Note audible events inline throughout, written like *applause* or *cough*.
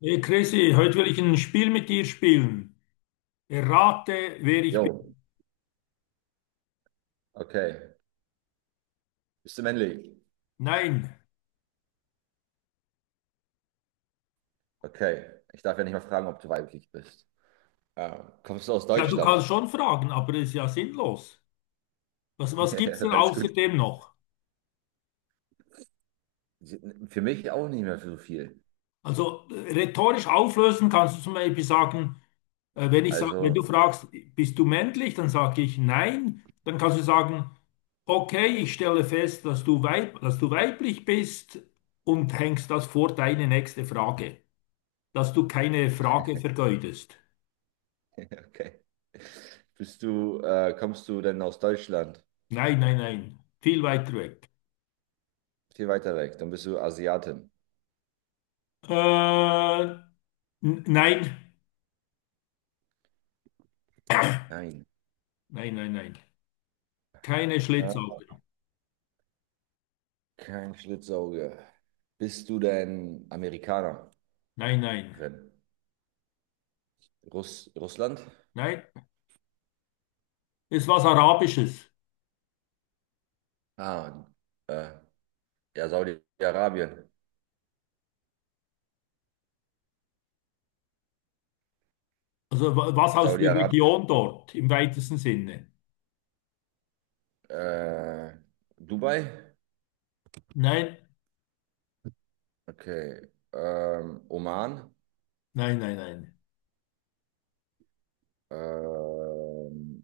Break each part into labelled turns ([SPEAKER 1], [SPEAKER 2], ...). [SPEAKER 1] Hey Chrissy, heute will ich ein Spiel mit dir spielen. Errate, wer ich
[SPEAKER 2] Jo,
[SPEAKER 1] bin.
[SPEAKER 2] okay. Bist du männlich?
[SPEAKER 1] Nein.
[SPEAKER 2] Okay. Ich darf ja nicht mal fragen, ob du weiblich bist. Kommst du aus
[SPEAKER 1] Ja, du kannst
[SPEAKER 2] Deutschland?
[SPEAKER 1] schon
[SPEAKER 2] *laughs*
[SPEAKER 1] fragen, aber das ist ja sinnlos. Was
[SPEAKER 2] Ja,
[SPEAKER 1] gibt
[SPEAKER 2] ja,
[SPEAKER 1] es denn
[SPEAKER 2] alles gut.
[SPEAKER 1] außerdem noch?
[SPEAKER 2] Für mich auch nicht mehr so viel.
[SPEAKER 1] Also rhetorisch auflösen kannst du zum Beispiel sagen, wenn ich sag, wenn du
[SPEAKER 2] Also,
[SPEAKER 1] fragst, bist du männlich, dann sage ich nein. Dann kannst du sagen, okay, ich stelle fest, dass du weiblich bist und hängst das vor deine nächste Frage, dass du keine Frage vergeudest.
[SPEAKER 2] *laughs* okay. Bist du, kommst du denn aus Deutschland?
[SPEAKER 1] Nein, nein, nein. Viel weiter weg.
[SPEAKER 2] Viel weiter weg. Dann bist du Asiatin.
[SPEAKER 1] Äh, nein,
[SPEAKER 2] Nein.
[SPEAKER 1] nein, nein, nein. Keine
[SPEAKER 2] Ah,
[SPEAKER 1] Schlitzaugen.
[SPEAKER 2] Kein Schlitzauge. Bist du denn Amerikanerin?
[SPEAKER 1] Nein, nein,
[SPEAKER 2] Russland?
[SPEAKER 1] nein. Ist was Arabisches.
[SPEAKER 2] Ah, äh, ja, Saudi-Arabien.
[SPEAKER 1] Also was aus der
[SPEAKER 2] Saudi-Arabien.
[SPEAKER 1] Region dort im weitesten Sinne.
[SPEAKER 2] Äh, Dubai?
[SPEAKER 1] Nein,
[SPEAKER 2] Okay. Oman?
[SPEAKER 1] nein, nein, nein.
[SPEAKER 2] Ähm,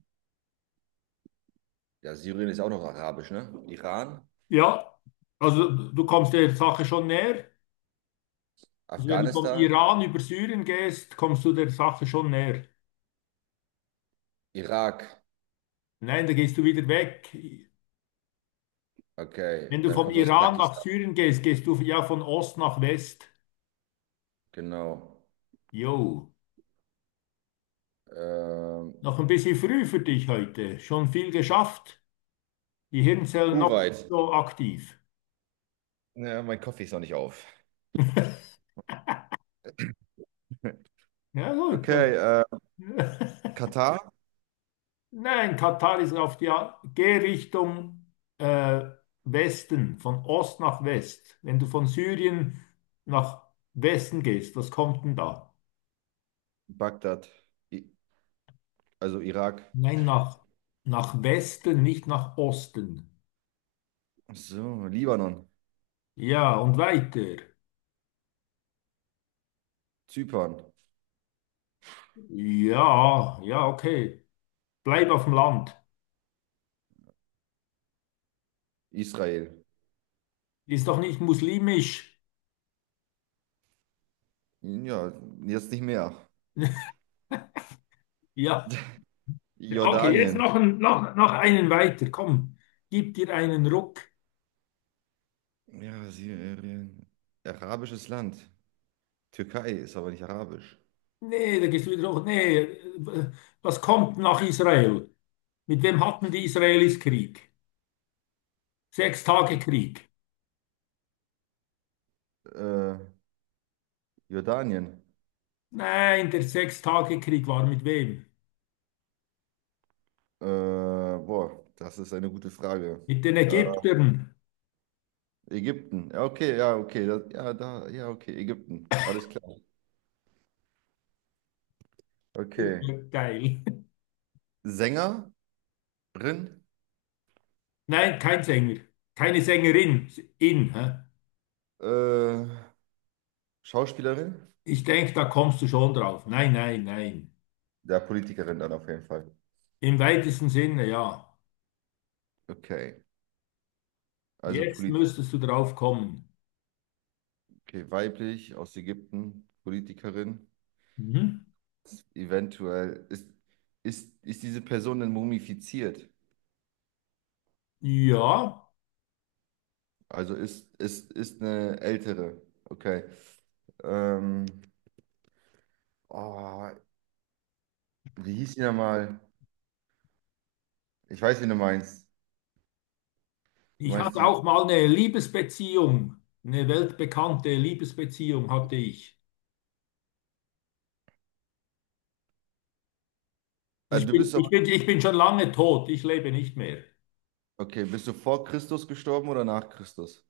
[SPEAKER 2] ja, Syrien ist auch noch arabisch, ne? Iran?
[SPEAKER 1] Ja, also du kommst der Sache schon näher. Also wenn du vom
[SPEAKER 2] Afghanistan?
[SPEAKER 1] Iran über Syrien gehst, kommst du der Sache schon näher.
[SPEAKER 2] Irak?
[SPEAKER 1] Nein, da gehst du wieder weg. Wenn
[SPEAKER 2] Okay.
[SPEAKER 1] du
[SPEAKER 2] Dann
[SPEAKER 1] vom
[SPEAKER 2] kommst du aus
[SPEAKER 1] Iran nach
[SPEAKER 2] Pakistan.
[SPEAKER 1] Syrien gehst, gehst du ja von Ost nach West.
[SPEAKER 2] Genau.
[SPEAKER 1] Jo.
[SPEAKER 2] Ähm,
[SPEAKER 1] Noch ein bisschen früh für dich heute. Schon viel geschafft. Die Hirnzellen noch nicht
[SPEAKER 2] Kuwait?
[SPEAKER 1] so aktiv. *laughs*
[SPEAKER 2] Ja, mein Kaffee ist noch nicht auf. *laughs*
[SPEAKER 1] Ja, gut. Das-
[SPEAKER 2] Okay.
[SPEAKER 1] *laughs*
[SPEAKER 2] Katar?
[SPEAKER 1] Nein, Katar ist auf die Gehrichtung äh, Westen, von Ost nach West. Wenn du von Syrien nach Westen gehst, was kommt denn da?
[SPEAKER 2] Bagdad? I also Irak?
[SPEAKER 1] Nein, nach Westen, nicht nach Osten.
[SPEAKER 2] Ach so, Libanon?
[SPEAKER 1] Ja, und weiter.
[SPEAKER 2] Zypern?
[SPEAKER 1] Ja, ja, okay. Bleib auf dem Land.
[SPEAKER 2] Israel?
[SPEAKER 1] Ist doch nicht muslimisch.
[SPEAKER 2] Ja, jetzt nicht mehr.
[SPEAKER 1] Ja. Okay, jetzt
[SPEAKER 2] Jordanien?
[SPEAKER 1] noch, ein, noch, noch einen weiter. Komm, gib dir einen Ruck.
[SPEAKER 2] Ja, Syrien. Arabisches Land. Türkei ist aber nicht arabisch.
[SPEAKER 1] Nee, da gehst du wieder hoch. Nee, was kommt nach Israel? Mit wem hatten die Israelis Krieg? Sechs Tage
[SPEAKER 2] Mit,
[SPEAKER 1] Krieg.
[SPEAKER 2] äh, Jordanien.
[SPEAKER 1] Nein, der Sechs Tage Krieg war mit wem?
[SPEAKER 2] Boah, das ist eine gute Frage.
[SPEAKER 1] Mit den
[SPEAKER 2] Äh,
[SPEAKER 1] Ägyptern.
[SPEAKER 2] Ägypten. Ja, okay, ja, okay. Das, ja, da, ja, okay, Ägypten. Alles klar. Okay.
[SPEAKER 1] Geil.
[SPEAKER 2] Sängerin,
[SPEAKER 1] Nein, kein Sänger. Keine Sängerin. In. Hä?
[SPEAKER 2] äh, Schauspielerin,
[SPEAKER 1] Ich denke, da kommst du schon drauf. Nein, nein, nein.
[SPEAKER 2] ja, Politikerin dann auf jeden Fall.
[SPEAKER 1] Im weitesten Sinne, ja.
[SPEAKER 2] Okay, also
[SPEAKER 1] Jetzt
[SPEAKER 2] Polit
[SPEAKER 1] müsstest du drauf kommen.
[SPEAKER 2] okay, weiblich aus Ägypten, Politikerin.
[SPEAKER 1] Mhm.
[SPEAKER 2] Eventuell ist, ist diese Person denn mumifiziert?
[SPEAKER 1] Ja.
[SPEAKER 2] Also ist, ist eine ältere. Okay. Ähm, oh, wie hieß die nochmal? Ich weiß, wen du meinst. Du
[SPEAKER 1] Ich
[SPEAKER 2] meinst
[SPEAKER 1] hatte
[SPEAKER 2] diese.
[SPEAKER 1] auch mal eine Liebesbeziehung, eine weltbekannte Liebesbeziehung hatte ich.
[SPEAKER 2] Ah,
[SPEAKER 1] Also
[SPEAKER 2] du bist aber.
[SPEAKER 1] ich bin schon lange tot, ich lebe nicht mehr.
[SPEAKER 2] Okay, bist du vor Christus gestorben oder nach Christus?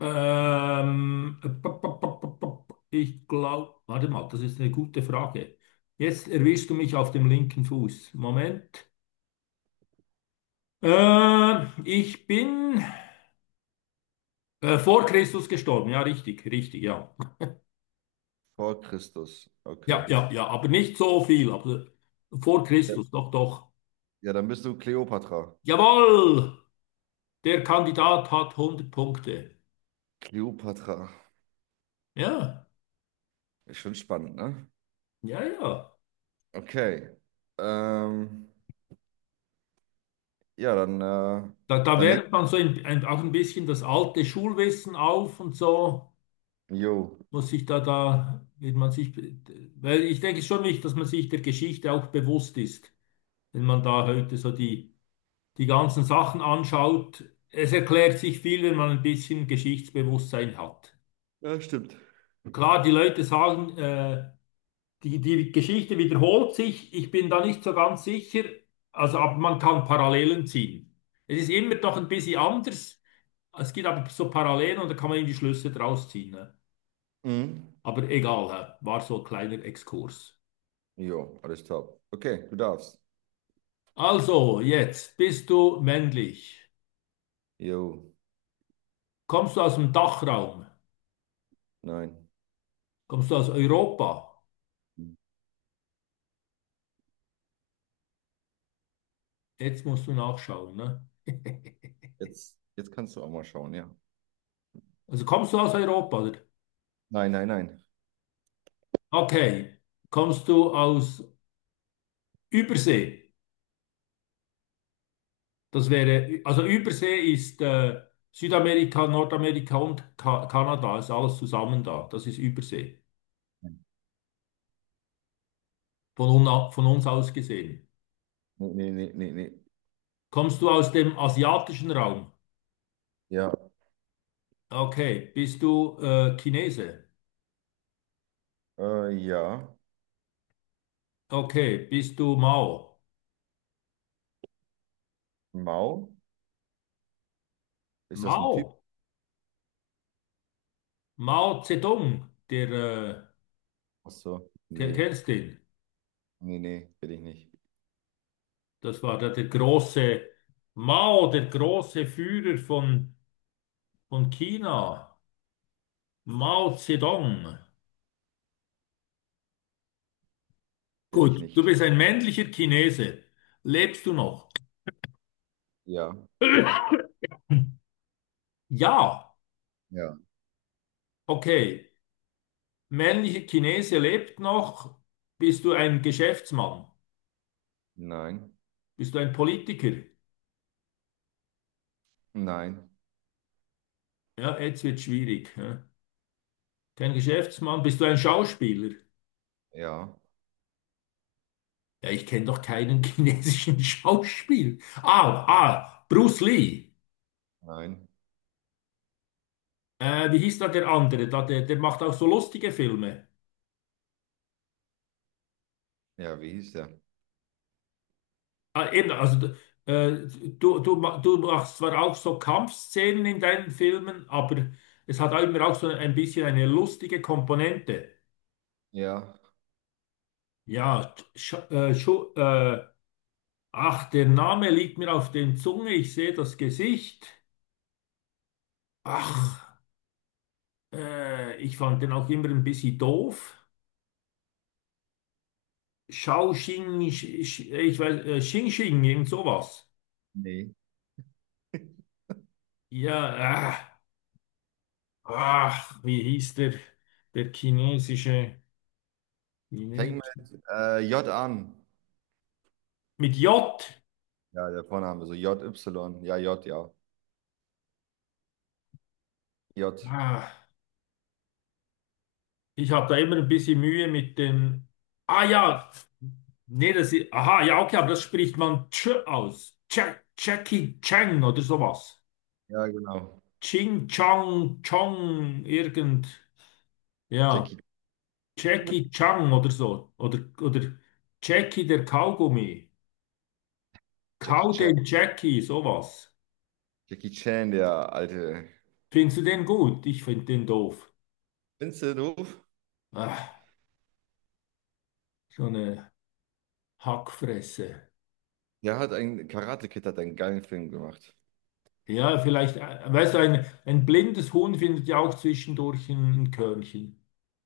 [SPEAKER 1] Pop, pop, pop, pop, pop. Ich glaube, warte mal, das ist eine gute Frage. Jetzt erwischst du mich auf dem linken Fuß. Moment. Ich bin vor Christus gestorben, ja, richtig, richtig, ja.
[SPEAKER 2] Vor Christus.
[SPEAKER 1] Ja,
[SPEAKER 2] Okay.
[SPEAKER 1] ja, ja, aber nicht so viel, aber vor
[SPEAKER 2] Ja,
[SPEAKER 1] Christus, doch, doch.
[SPEAKER 2] ja, dann bist du Kleopatra.
[SPEAKER 1] Jawohl! Der Kandidat hat 100 Punkte.
[SPEAKER 2] Kleopatra.
[SPEAKER 1] Ja,
[SPEAKER 2] Ist schon spannend, ne?
[SPEAKER 1] ja, ja.
[SPEAKER 2] Okay. Ähm, ja,
[SPEAKER 1] Da
[SPEAKER 2] dann leg.
[SPEAKER 1] wärmt man so auch ein bisschen das alte Schulwissen auf und so,
[SPEAKER 2] Jo.
[SPEAKER 1] muss sich wird weil ich denke schon wichtig, dass man sich der Geschichte auch bewusst ist, wenn man da heute so die ganzen Sachen anschaut. Es erklärt sich viel, wenn man ein bisschen Geschichtsbewusstsein hat.
[SPEAKER 2] Ja, stimmt.
[SPEAKER 1] Klar, die Leute sagen, die Geschichte wiederholt sich. Ich bin da nicht so ganz sicher. Also, aber man kann Parallelen ziehen. Es ist immer doch ein bisschen anders. Es gibt aber so Parallelen und da kann man eben die Schlüsse draus ziehen. Ne?
[SPEAKER 2] Mhm.
[SPEAKER 1] Aber egal, hä? War so ein kleiner Exkurs.
[SPEAKER 2] Jo, alles top. Okay, du darfst.
[SPEAKER 1] Also, jetzt bist du männlich.
[SPEAKER 2] Jo,
[SPEAKER 1] Kommst du aus dem Dachraum?
[SPEAKER 2] nein.
[SPEAKER 1] Kommst du aus Europa? Jetzt musst du nachschauen. Ne?
[SPEAKER 2] Jetzt, jetzt kannst du auch mal schauen, ja.
[SPEAKER 1] Also kommst du aus Europa, oder?
[SPEAKER 2] Nein, nein, nein.
[SPEAKER 1] Okay. Kommst du aus Übersee? Das wäre, also Übersee ist Südamerika, Nordamerika und Ka Kanada, ist alles zusammen da. Das ist Übersee, von uns aus gesehen.
[SPEAKER 2] Nee, nee, nee, nee, nee.
[SPEAKER 1] Kommst du aus dem asiatischen Raum?
[SPEAKER 2] Ja,
[SPEAKER 1] Okay, bist du Chinese?
[SPEAKER 2] ja.
[SPEAKER 1] Okay, bist du Mao?
[SPEAKER 2] Mao? Ist das ein Typ?
[SPEAKER 1] Mao? Mao Zedong,
[SPEAKER 2] Ach so. Nee,
[SPEAKER 1] kennst den?
[SPEAKER 2] nee, nee, bin ich nicht.
[SPEAKER 1] Das war der große, Mao, der große Führer von China. Mao Zedong.
[SPEAKER 2] Bin ich
[SPEAKER 1] Gut, du
[SPEAKER 2] nicht.
[SPEAKER 1] bist ein männlicher Chinese. Lebst du noch?
[SPEAKER 2] Ja,
[SPEAKER 1] *clears throat* Ja,
[SPEAKER 2] ja.
[SPEAKER 1] okay. Männlicher Chinese lebt noch. Bist du ein Geschäftsmann?
[SPEAKER 2] Nein,
[SPEAKER 1] Bist du ein Politiker?
[SPEAKER 2] nein,
[SPEAKER 1] Ja, jetzt wird schwierig. Ja. Kein Geschäftsmann. Bist du ein Schauspieler?
[SPEAKER 2] ja,
[SPEAKER 1] Ja, ich kenne doch keinen *laughs* chinesischen Schauspieler. Ah, ah, Bruce Lee.
[SPEAKER 2] nein.
[SPEAKER 1] Wie hieß da der andere? Da, der macht auch so lustige Filme.
[SPEAKER 2] Ja, wie hieß der?
[SPEAKER 1] Ah, eben, also äh, du machst zwar auch so Kampfszenen in deinen Filmen, aber es hat auch immer auch so ein bisschen eine lustige Komponente.
[SPEAKER 2] Ja,
[SPEAKER 1] Ja, Sch Schu ach, der Name liegt mir auf den Zunge, ich sehe das Gesicht. Ach, ich fand den auch immer ein bisschen doof. Shao Xing, Sch- Sch- ich weiß, Xing Xing, irgend sowas.
[SPEAKER 2] nee.
[SPEAKER 1] Ja, äh, ach, wie hieß der chinesische...
[SPEAKER 2] Fängt mit J an.
[SPEAKER 1] Mit J.
[SPEAKER 2] Ja, der Vorname, so J, Y. Ja, J, ja. J.
[SPEAKER 1] Ah, Ich habe da immer ein bisschen Mühe mit den. Ah ja, nee, das ist. Aha, ja, okay, aber das spricht man Ch aus. Ch Jackie Chang oder sowas.
[SPEAKER 2] Ja, genau.
[SPEAKER 1] Ching Chang Chong irgend. Ja,
[SPEAKER 2] Jackie.
[SPEAKER 1] Jackie Chang oder so. Oder Jackie der Kaugummi.
[SPEAKER 2] Jackie
[SPEAKER 1] Kau
[SPEAKER 2] Chan.
[SPEAKER 1] den Jackie, sowas.
[SPEAKER 2] Jackie Chan, der alte.
[SPEAKER 1] Findest du den gut? Ich finde den doof.
[SPEAKER 2] Kennst du den Ruf?
[SPEAKER 1] Ah, so eine Hackfresse.
[SPEAKER 2] Der hat einen Karate Kid, hat einen geilen Film gemacht.
[SPEAKER 1] Ja, vielleicht, weißt du, ein blindes Huhn findet ja auch zwischendurch ein Körnchen.